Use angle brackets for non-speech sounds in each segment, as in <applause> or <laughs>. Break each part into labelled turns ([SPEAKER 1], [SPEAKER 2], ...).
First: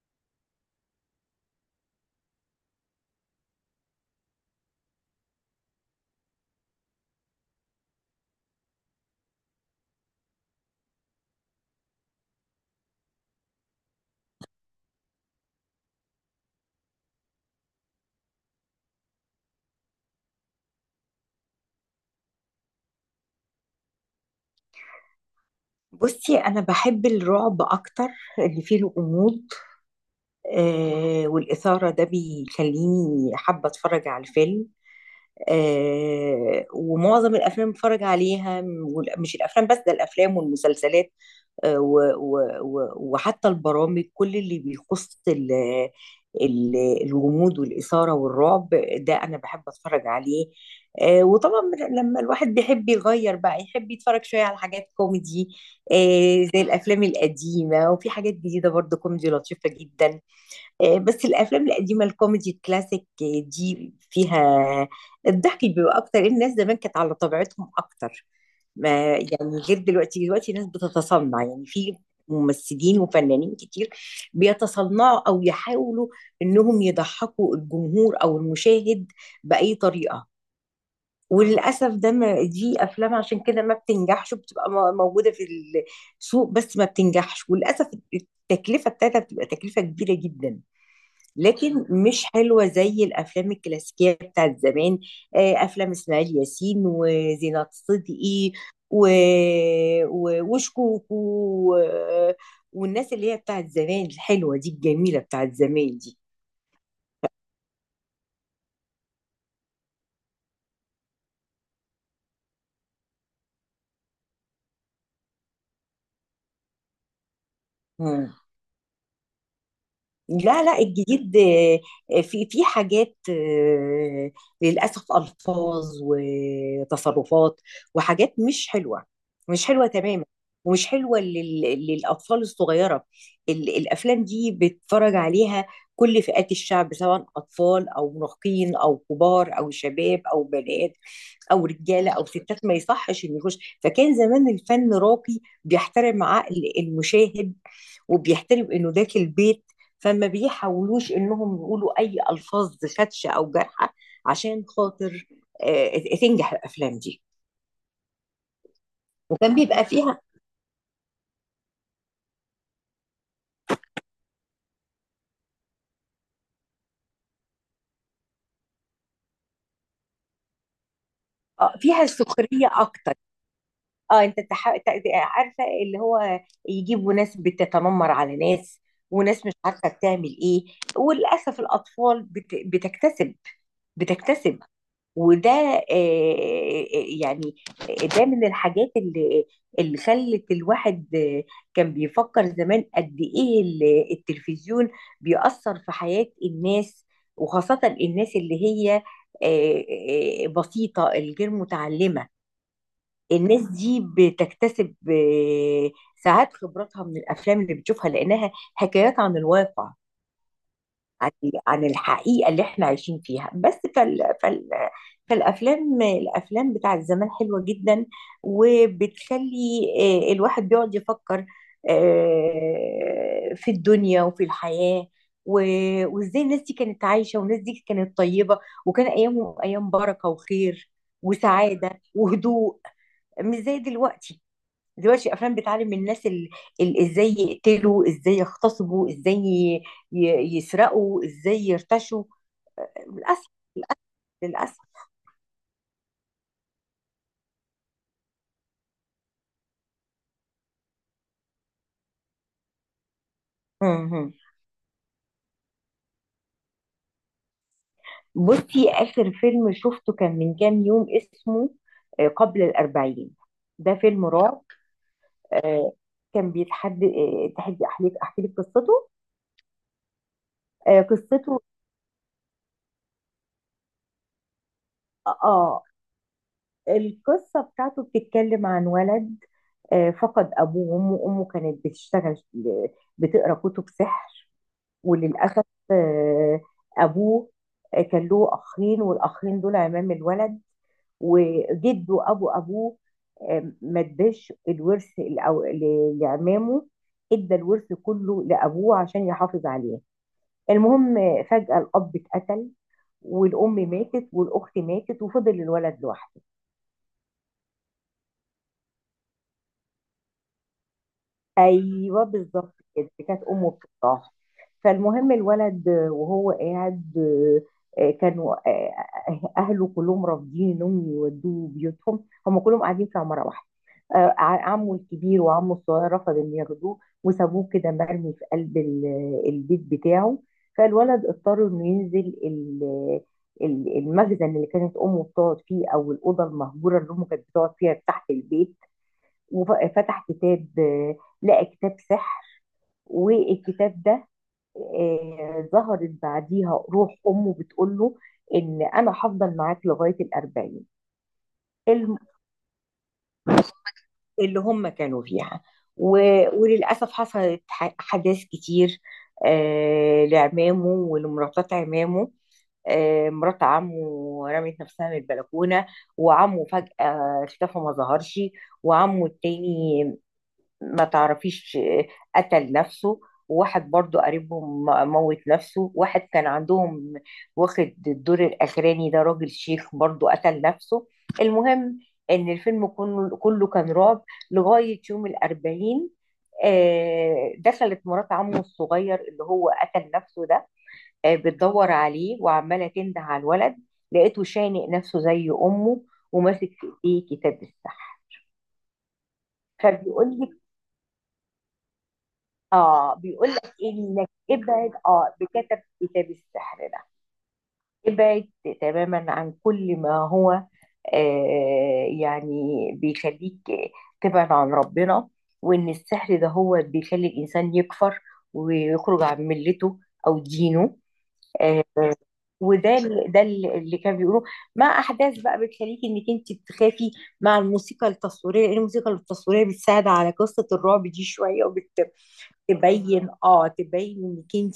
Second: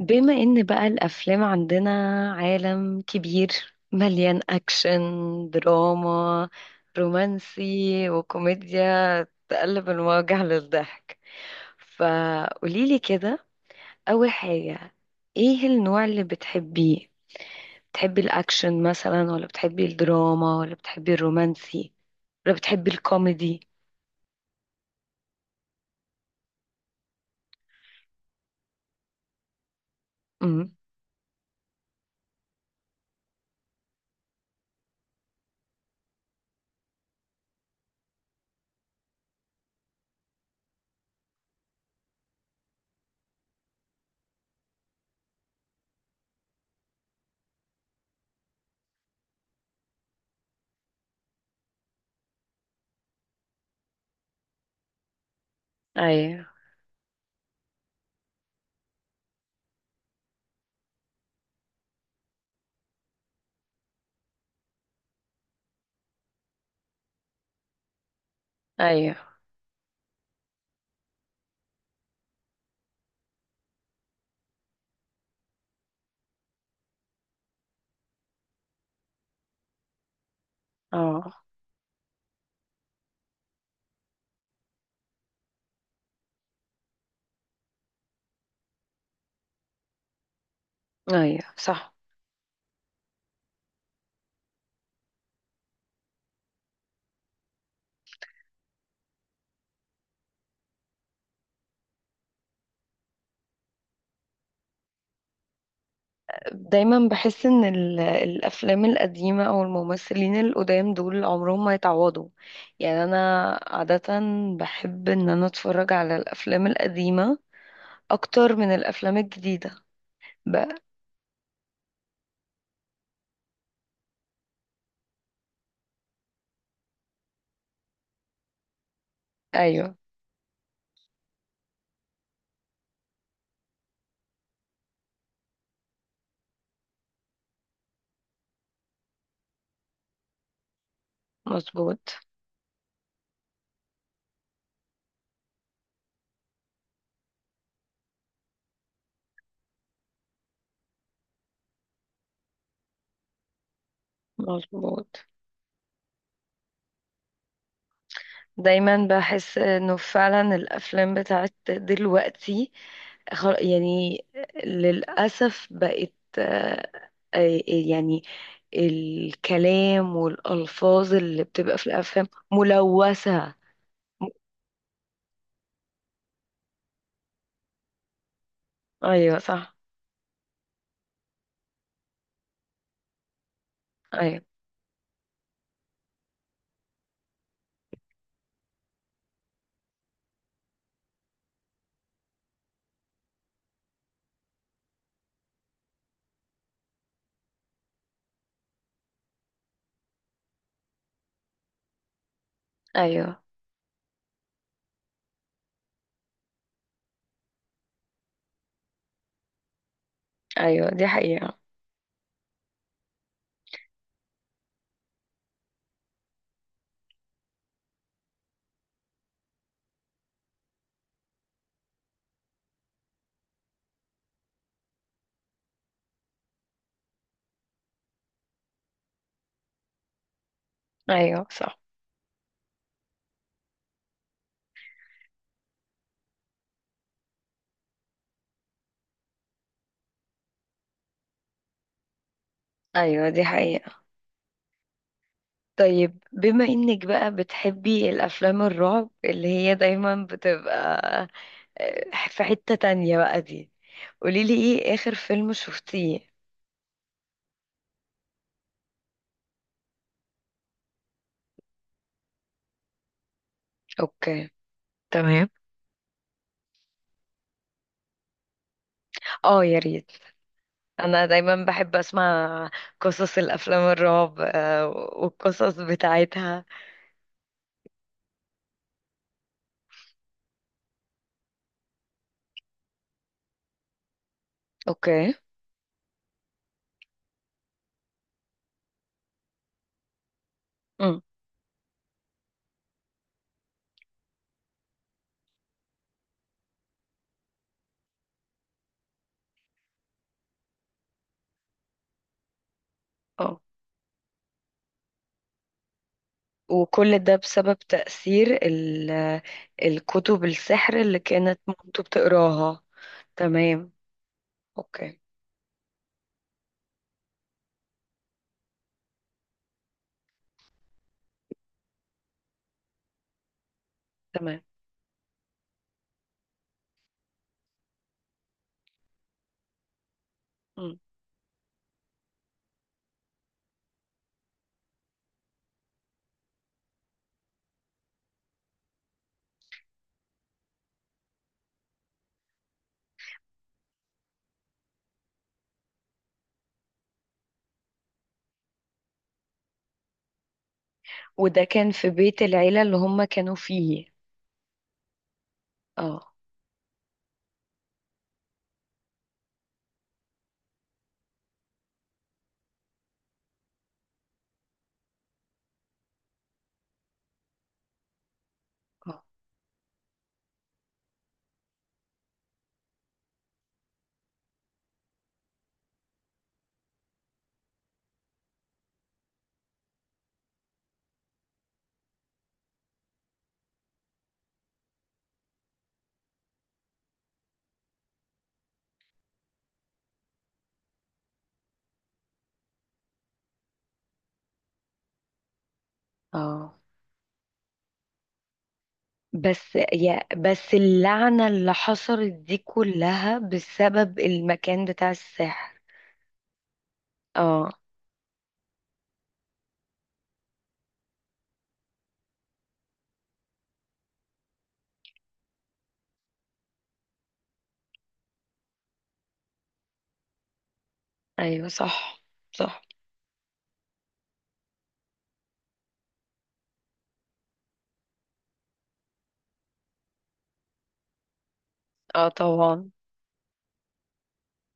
[SPEAKER 1] بما ان بقى الافلام عندنا عالم كبير، مليان اكشن، دراما، رومانسي، وكوميديا تقلب المواجع للضحك. فقوليلي كده، اول حاجة، ايه النوع اللي بتحبيه؟ بتحبي الاكشن مثلا ولا بتحبي الدراما ولا بتحبي الرومانسي ولا بتحبي الكوميدي؟
[SPEAKER 2] بصي، انا بحب الرعب اكتر اللي فيه الغموض
[SPEAKER 1] امم
[SPEAKER 2] والاثاره ده بيخليني حابه اتفرج على الفيلم. ومعظم الافلام بتفرج عليها مش الافلام بس ده الافلام والمسلسلات. وحتى البرامج كل اللي بيخص الغموض والإثارة والرعب ده أنا بحب أتفرج عليه. وطبعا لما الواحد بيحب يغير بقى يحب يتفرج شوية على حاجات كوميدي، آه،
[SPEAKER 1] ايوه.
[SPEAKER 2] زي الأفلام القديمة وفي حاجات جديدة برضه كوميدي لطيفة جدا. بس الافلام القديمه الكوميدي الكلاسيك، دي فيها الضحك بيبقى اكتر، الناس زمان كانت على طبيعتهم اكتر، ما
[SPEAKER 1] ايوه.
[SPEAKER 2] يعني غير دلوقتي. دلوقتي الناس بتتصنع، يعني في ممثلين وفنانين كتير بيتصنعوا او يحاولوا انهم يضحكوا الجمهور او المشاهد باي طريقه.
[SPEAKER 1] اه.
[SPEAKER 2] وللاسف ده، ما دي افلام عشان كده ما بتنجحش، بتبقى موجوده في السوق، بس ما بتنجحش وللاسف. التكلفه بتاعتها بتبقى تكلفه كبيره جدا،
[SPEAKER 1] ايوه
[SPEAKER 2] لكن
[SPEAKER 1] صح.
[SPEAKER 2] مش حلوة زي الأفلام الكلاسيكية بتاعت زمان. أفلام إسماعيل ياسين وزينات صدقي و... وشكوكو، و... والناس اللي هي بتاعت زمان الحلوة دي، الجميلة بتاعت زمان
[SPEAKER 1] دايما بحس ان الافلام القديمه او الممثلين القدام دول عمرهم ما يتعوضوا. يعني انا عاده بحب ان انا اتفرج على الافلام القديمه
[SPEAKER 2] دي.
[SPEAKER 1] اكتر من الافلام الجديده
[SPEAKER 2] لا،
[SPEAKER 1] بقى.
[SPEAKER 2] لا الجديد، في في حاجات، للأسف ألفاظ وتصرفات وحاجات مش حلوة، مش حلوة
[SPEAKER 1] ايوه
[SPEAKER 2] تماما، ومش حلوة للأطفال الصغيرة. الأفلام دي بيتفرج عليها كل فئات الشعب، سواء أطفال أو مراهقين أو كبار أو شباب أو بنات أو رجالة
[SPEAKER 1] مظبوط.
[SPEAKER 2] أو ستات، ما يصحش إنه يخش. فكان زمان الفن راقي، بيحترم عقل المشاهد وبيحترم انه داخل البيت، فما بيحاولوش انهم يقولوا اي الفاظ خدشه او جارحه عشان
[SPEAKER 1] مظبوط.
[SPEAKER 2] خاطر آه، تنجح الافلام دي.
[SPEAKER 1] دايما
[SPEAKER 2] وكان
[SPEAKER 1] بحس
[SPEAKER 2] بيبقى
[SPEAKER 1] انه
[SPEAKER 2] فيها،
[SPEAKER 1] فعلا الافلام بتاعت دلوقتي، يعني للاسف بقت، آه، يعني الكلام والألفاظ اللي بتبقى في
[SPEAKER 2] فيها
[SPEAKER 1] الأفلام
[SPEAKER 2] سخريه اكتر.
[SPEAKER 1] ملوثة.
[SPEAKER 2] اه
[SPEAKER 1] م-
[SPEAKER 2] انت عارفه اللي هو يجيبوا ناس بتتنمر على ناس،
[SPEAKER 1] أيوة
[SPEAKER 2] وناس مش
[SPEAKER 1] صح.
[SPEAKER 2] عارفه بتعمل ايه. وللاسف الاطفال بتكتسب،
[SPEAKER 1] أيوة.
[SPEAKER 2] بتكتسب. وده، آه، يعني، ده من الحاجات اللي خلت الواحد، كان بيفكر زمان قد ايه التلفزيون بيأثر في حياة الناس، وخاصة الناس اللي هي، آه، بسيطة، الغير متعلمة.
[SPEAKER 1] أيوة.
[SPEAKER 2] الناس دي بتكتسب، ساعات خبراتها من الافلام اللي بتشوفها، لانها حكايات عن الواقع،
[SPEAKER 1] أيوة دي
[SPEAKER 2] عن
[SPEAKER 1] حقيقة.
[SPEAKER 2] عن الحقيقة اللي احنا عايشين فيها. بس فالأفلام، الأفلام بتاعت زمان حلوة جدا، وبتخلي الواحد بيقعد يفكر، في الدنيا وفي الحياة. وازاي الناس دي كانت عايشة، والناس دي كانت طيبة، وكان أيامهم أيام بركة وخير
[SPEAKER 1] أيوة صح.
[SPEAKER 2] وسعادة وهدوء، مش زي دلوقتي. دلوقتي الافلام بتعلم الناس ازاي يقتلوا، ازاي يغتصبوا، ازاي يسرقوا، ازاي يرتشوا.
[SPEAKER 1] أيوة دي
[SPEAKER 2] للاسف،
[SPEAKER 1] حقيقة.
[SPEAKER 2] للاسف.
[SPEAKER 1] طيب بما إنك بقى بتحبي الأفلام الرعب اللي هي دايما بتبقى في حتة تانية بقى دي،
[SPEAKER 2] مهم.
[SPEAKER 1] قوليلي إيه آخر فيلم شفتيه؟
[SPEAKER 2] بصي، اخر فيلم شفته كان من كام يوم، اسمه، قبل الاربعين، ده فيلم
[SPEAKER 1] أوكي.
[SPEAKER 2] رعب.
[SPEAKER 1] تمام.
[SPEAKER 2] آه، كان بيتحدى، تحدي. احكي لك قصته.
[SPEAKER 1] اه يا ريت، انا
[SPEAKER 2] قصته،
[SPEAKER 1] دايما بحب اسمع قصص الافلام الرعب والقصص
[SPEAKER 2] اه،
[SPEAKER 1] بتاعتها.
[SPEAKER 2] القصه بتاعته بتتكلم عن ولد، فقد ابوه وامه. امه كانت بتشتغل، بتقرا كتب سحر.
[SPEAKER 1] اوكي.
[SPEAKER 2] وللأسف، آه، أبوه، كان له أخين، والأخين دول عمام الولد.
[SPEAKER 1] امم.
[SPEAKER 2] وجده أبو أبوه، ما اداش الورث لعمامه، ادى الورث كله لأبوه عشان يحافظ عليه. المهم، فجأة الأب اتقتل،
[SPEAKER 1] اه،
[SPEAKER 2] والأم ماتت، والأخت ماتت، وفضل الولد لوحده.
[SPEAKER 1] وكل ده بسبب تأثير الكتب السحر اللي كانت مامته
[SPEAKER 2] ايوه بالظبط
[SPEAKER 1] بتقراها؟
[SPEAKER 2] كده، كانت امه
[SPEAKER 1] تمام.
[SPEAKER 2] بتطاح.
[SPEAKER 1] اوكي.
[SPEAKER 2] فالمهم الولد وهو قاعد، كانوا، اهله كلهم رافضين انهم يودوه بيوتهم، هم كلهم قاعدين في عماره واحده.
[SPEAKER 1] تمام.
[SPEAKER 2] عمه الكبير وعمه الصغير رفض ان ياخدوه، وسابوه كده مرمي في قلب البيت بتاعه.
[SPEAKER 1] مم.
[SPEAKER 2] فالولد اضطر انه ينزل المخزن اللي كانت امه بتقعد فيه، او الاوضه المهجوره اللي امه كانت بتقعد فيها تحت البيت، وفتح كتاب، لقى كتاب سحر. والكتاب ده، ظهرت بعديها روح امه بتقول له ان انا هفضل معاك لغايه الأربعين.
[SPEAKER 1] وده كان في
[SPEAKER 2] الم-
[SPEAKER 1] بيت العيلة اللي هم كانوا فيه؟
[SPEAKER 2] اللي هم كانوا فيها.
[SPEAKER 1] اه.
[SPEAKER 2] وللاسف حصلت حداث كتير، لعمامه ولمراتات عمامه. مرات عمه رمت نفسها من البلكونه، وعمه فجاه اختفى ما ظهرش،
[SPEAKER 1] اه.
[SPEAKER 2] وعمه التاني، ما تعرفيش، قتل نفسه. وواحد برضو قريبهم موت نفسه، واحد كان عندهم واخد الدور الأخراني ده، راجل شيخ، برضو قتل نفسه. المهم إن الفيلم كله كان رعب لغاية يوم الأربعين. دخلت مرات عمه الصغير اللي هو قتل نفسه ده، بتدور عليه وعمالة تنده على الولد، لقيته شانق نفسه زي أمه، وماسك
[SPEAKER 1] اه
[SPEAKER 2] في إيديه كتاب السحر.
[SPEAKER 1] بس، يا
[SPEAKER 2] فبيقول لي،
[SPEAKER 1] بس اللعنة اللي حصلت دي
[SPEAKER 2] اه
[SPEAKER 1] كلها
[SPEAKER 2] بيقول لك
[SPEAKER 1] بسبب
[SPEAKER 2] انك
[SPEAKER 1] المكان
[SPEAKER 2] ابعد،
[SPEAKER 1] بتاع
[SPEAKER 2] اه
[SPEAKER 1] السحر.
[SPEAKER 2] بكتب كتاب السحر ده،
[SPEAKER 1] اه.
[SPEAKER 2] ابعد تماما عن كل ما هو يعني بيخليك تبعد عن ربنا. وان السحر ده هو بيخلي الانسان يكفر ويخرج عن ملته او دينه.
[SPEAKER 1] ايوه
[SPEAKER 2] آه
[SPEAKER 1] صح. صح.
[SPEAKER 2] وده اللي كان بيقولوه، مع احداث بقى بتخليكي انك انت تخافي، مع الموسيقى التصويريه، لان الموسيقى التصويريه بتساعد على قصه الرعب دي شويه،
[SPEAKER 1] اه طبعا.
[SPEAKER 2] تبين، اه تبين انك انت،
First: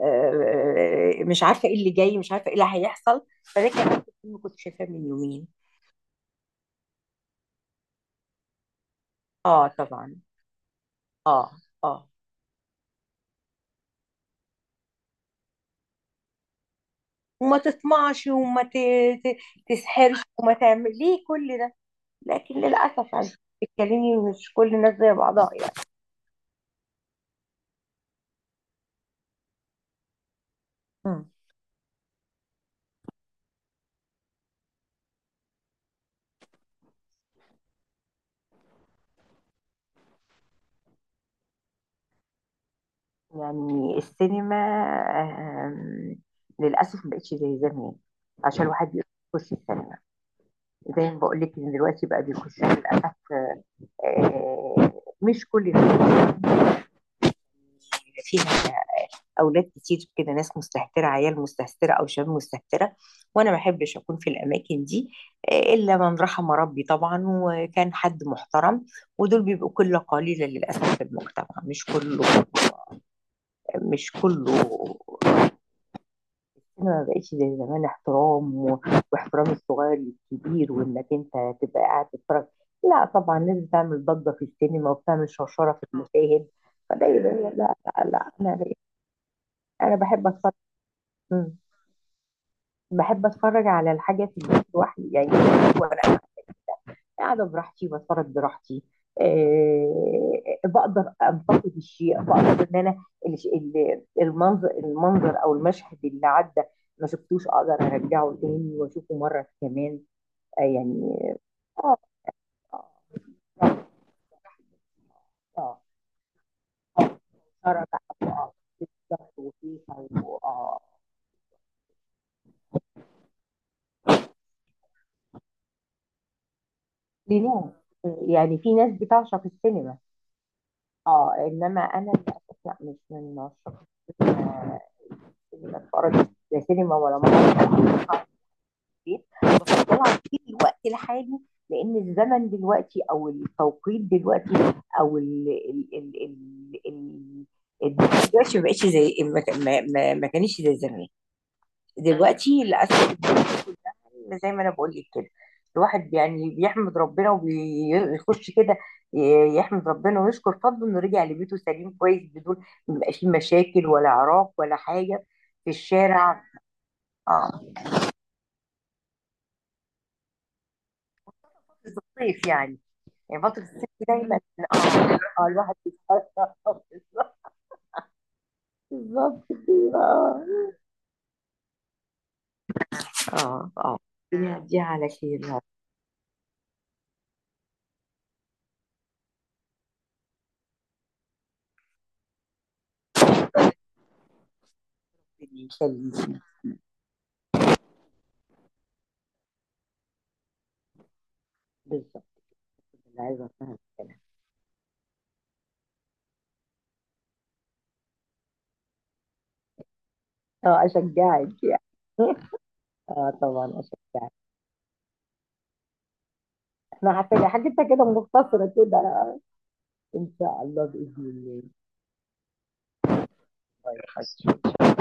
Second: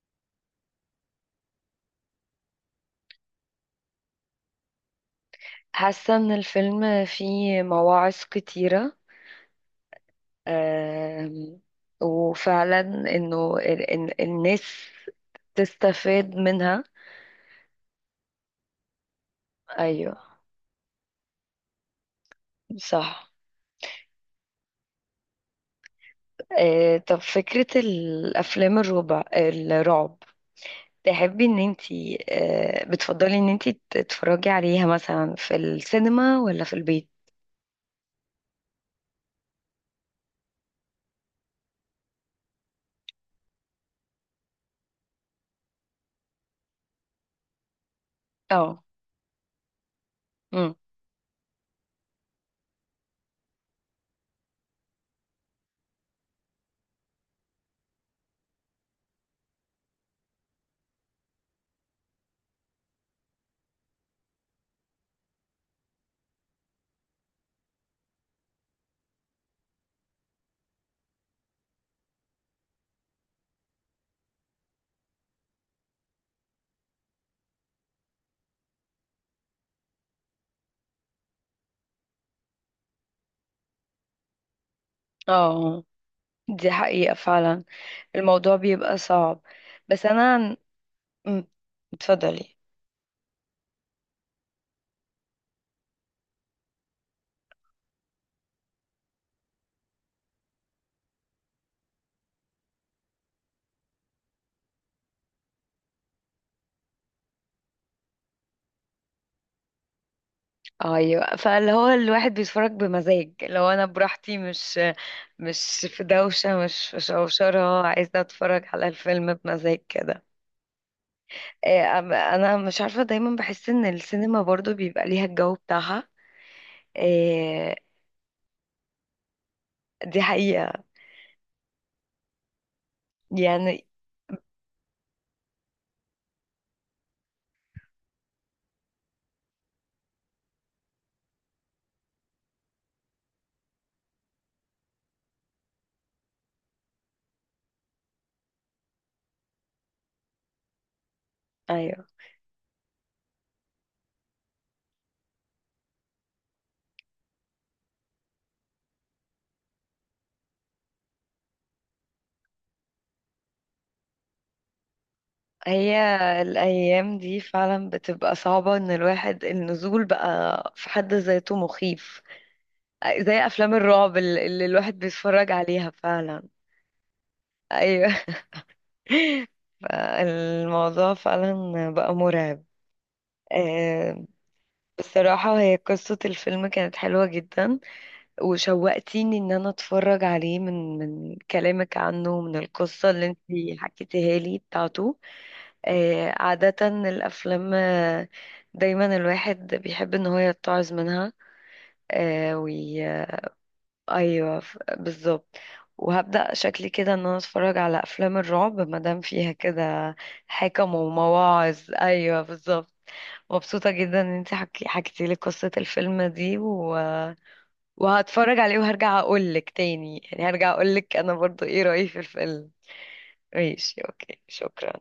[SPEAKER 2] آه، مش عارفه ايه اللي جاي، مش عارفه ايه اللي هيحصل. فده كمان فيلم كنت شايفاه من يومين.
[SPEAKER 1] حاسة ان الفيلم فيه مواعظ كتيرة.
[SPEAKER 2] اه طبعا. اه
[SPEAKER 1] آم،
[SPEAKER 2] اه.
[SPEAKER 1] وفعلا انه الناس تستفاد منها.
[SPEAKER 2] وما تطمعش، وما ت...
[SPEAKER 1] ايوه
[SPEAKER 2] تسحرش، وما تعمل ليه كل ده. لكن للاسف يعني،
[SPEAKER 1] صح.
[SPEAKER 2] بتتكلمي مش كل الناس زي بعضها يعني.
[SPEAKER 1] طب فكرة الافلام الربع الرعب،
[SPEAKER 2] مم.
[SPEAKER 1] تحبي ان انتي بتفضلي ان انتي تتفرجي عليها مثلا في السينما ولا في البيت؟
[SPEAKER 2] يعني السينما، آم، للاسف ما بقتش زي زمان، عشان
[SPEAKER 1] اه.
[SPEAKER 2] الواحد بيخش السينما،
[SPEAKER 1] مم.
[SPEAKER 2] زي ما بقول لك ان دلوقتي بقى بيخش، للاسف، آه، مش كل الناس فيها، اولاد كتير كده، ناس مستهتره، عيال مستهتره، او شباب مستهتره. وانا ما احبش اكون في الاماكن دي، الا من رحم ربي طبعا، وكان حد محترم، ودول بيبقوا قله قليله للاسف في المجتمع، مش كله، مش كله. انا ما بقتش زي زمان احترام واحترام الصغير للكبير، وانك انت تبقى قاعد تتفرج، لا طبعا لازم تعمل ضجه في السينما، وبتعمل شرشره
[SPEAKER 1] اه
[SPEAKER 2] في المشاهد.
[SPEAKER 1] دي
[SPEAKER 2] فده
[SPEAKER 1] حقيقة
[SPEAKER 2] يبقى لا
[SPEAKER 1] فعلا.
[SPEAKER 2] لا، لا
[SPEAKER 1] الموضوع
[SPEAKER 2] انا
[SPEAKER 1] بيبقى صعب.
[SPEAKER 2] انا
[SPEAKER 1] بس
[SPEAKER 2] بحب
[SPEAKER 1] انا
[SPEAKER 2] اتفرج.
[SPEAKER 1] عن- مم.
[SPEAKER 2] مم.
[SPEAKER 1] اتفضلي.
[SPEAKER 2] بحب اتفرج على الحاجه في البيت لوحدي، يعني وانا قاعده براحتي، بتفرج براحتي، بقدر انتقد الشيء، بقدر ان انا المنظر، المنظر او المشهد اللي عدى ما شفتوش، اقدر ارجعه تاني واشوفه مره كمان، يعني.
[SPEAKER 1] ايوه، فاللي هو
[SPEAKER 2] اه
[SPEAKER 1] الواحد بيتفرج
[SPEAKER 2] اه
[SPEAKER 1] بمزاج. لو انا براحتي، مش
[SPEAKER 2] اه
[SPEAKER 1] مش في دوشه، مش في
[SPEAKER 2] اه.
[SPEAKER 1] شوشره،
[SPEAKER 2] اتفرج
[SPEAKER 1] عايزه اتفرج على
[SPEAKER 2] ضغط
[SPEAKER 1] الفيلم بمزاج
[SPEAKER 2] وفيها،
[SPEAKER 1] كده.
[SPEAKER 2] اه،
[SPEAKER 1] انا مش عارفه، دايما بحس ان السينما برضو بيبقى ليها الجو بتاعها.
[SPEAKER 2] لناس
[SPEAKER 1] إيه،
[SPEAKER 2] يعني. في ناس بتعشق السينما،
[SPEAKER 1] دي حقيقه
[SPEAKER 2] اه، انما انا للاسف لا، مش من عشاق
[SPEAKER 1] يعني.
[SPEAKER 2] السينما. السينما اتفرج، لا سينما ولا مسرح، البيت بفضلها في الوقت الحالي، لان الزمن دلوقتي او التوقيت دلوقتي، او ال ال ال ال ال دلوقتي ما بقتش زي ما ما كانش زي زمان.
[SPEAKER 1] ايوه.
[SPEAKER 2] دلوقتي للاسف الدنيا كلها زي ما انا بقول لك كده، الواحد يعني بيحمد ربنا وبيخش كده، يحمد ربنا ويشكر فضله انه رجع لبيته سليم كويس، بدون ما يبقاش فيه مشاكل ولا عراك ولا حاجه في
[SPEAKER 1] هي
[SPEAKER 2] الشارع.
[SPEAKER 1] الايام دي
[SPEAKER 2] اه،
[SPEAKER 1] فعلا بتبقى صعبه، ان الواحد النزول بقى في حد ذاته
[SPEAKER 2] في
[SPEAKER 1] مخيف.
[SPEAKER 2] الصيف يعني، يعني
[SPEAKER 1] زي
[SPEAKER 2] فترة
[SPEAKER 1] افلام
[SPEAKER 2] الصيف دي
[SPEAKER 1] الرعب
[SPEAKER 2] دايما.
[SPEAKER 1] اللي
[SPEAKER 2] اه
[SPEAKER 1] الواحد
[SPEAKER 2] اه
[SPEAKER 1] بيتفرج
[SPEAKER 2] الواحد
[SPEAKER 1] عليها
[SPEAKER 2] بيتفرق.
[SPEAKER 1] فعلا. ايوه.
[SPEAKER 2] <laughs> بالظبط
[SPEAKER 1] <laughs>
[SPEAKER 2] كده.
[SPEAKER 1] فالموضوع فعلا بقى مرعب.
[SPEAKER 2] اه اه
[SPEAKER 1] آه،
[SPEAKER 2] اه دي على خير يا
[SPEAKER 1] بصراحة
[SPEAKER 2] رب.
[SPEAKER 1] هي قصة الفيلم كانت حلوة جدا، وشوقتيني ان انا اتفرج عليه من كلامك عنه ومن القصة اللي انتي حكيتيها لي بتاعته.
[SPEAKER 2] يخليكي.
[SPEAKER 1] عادة الافلام، دايما الواحد بيحب ان هو يتعظ منها.
[SPEAKER 2] بالظبط. اللي عايزة افهم كده.
[SPEAKER 1] ايوه بالظبط. وهبدأ شكلي كده ان انا اتفرج على افلام الرعب مادام فيها كده
[SPEAKER 2] اه
[SPEAKER 1] حكم
[SPEAKER 2] اشجعك
[SPEAKER 1] ومواعظ.
[SPEAKER 2] يعني.
[SPEAKER 1] ايوه
[SPEAKER 2] <laughs>
[SPEAKER 1] بالظبط.
[SPEAKER 2] اه طبعا
[SPEAKER 1] مبسوطة جدا
[SPEAKER 2] اشجعك.
[SPEAKER 1] ان انت حكيتي لي قصة الفيلم دي و...
[SPEAKER 2] احنا عارفين حاجتها كده
[SPEAKER 1] وهتفرج
[SPEAKER 2] مختصرة
[SPEAKER 1] عليه
[SPEAKER 2] كده.
[SPEAKER 1] وهرجع اقول لك تاني،
[SPEAKER 2] ان
[SPEAKER 1] يعني
[SPEAKER 2] شاء
[SPEAKER 1] هرجع
[SPEAKER 2] الله
[SPEAKER 1] اقول
[SPEAKER 2] بإذن
[SPEAKER 1] لك انا
[SPEAKER 2] الله.
[SPEAKER 1] برضو ايه رأيي في الفيلم. ماشي اوكي شكرا.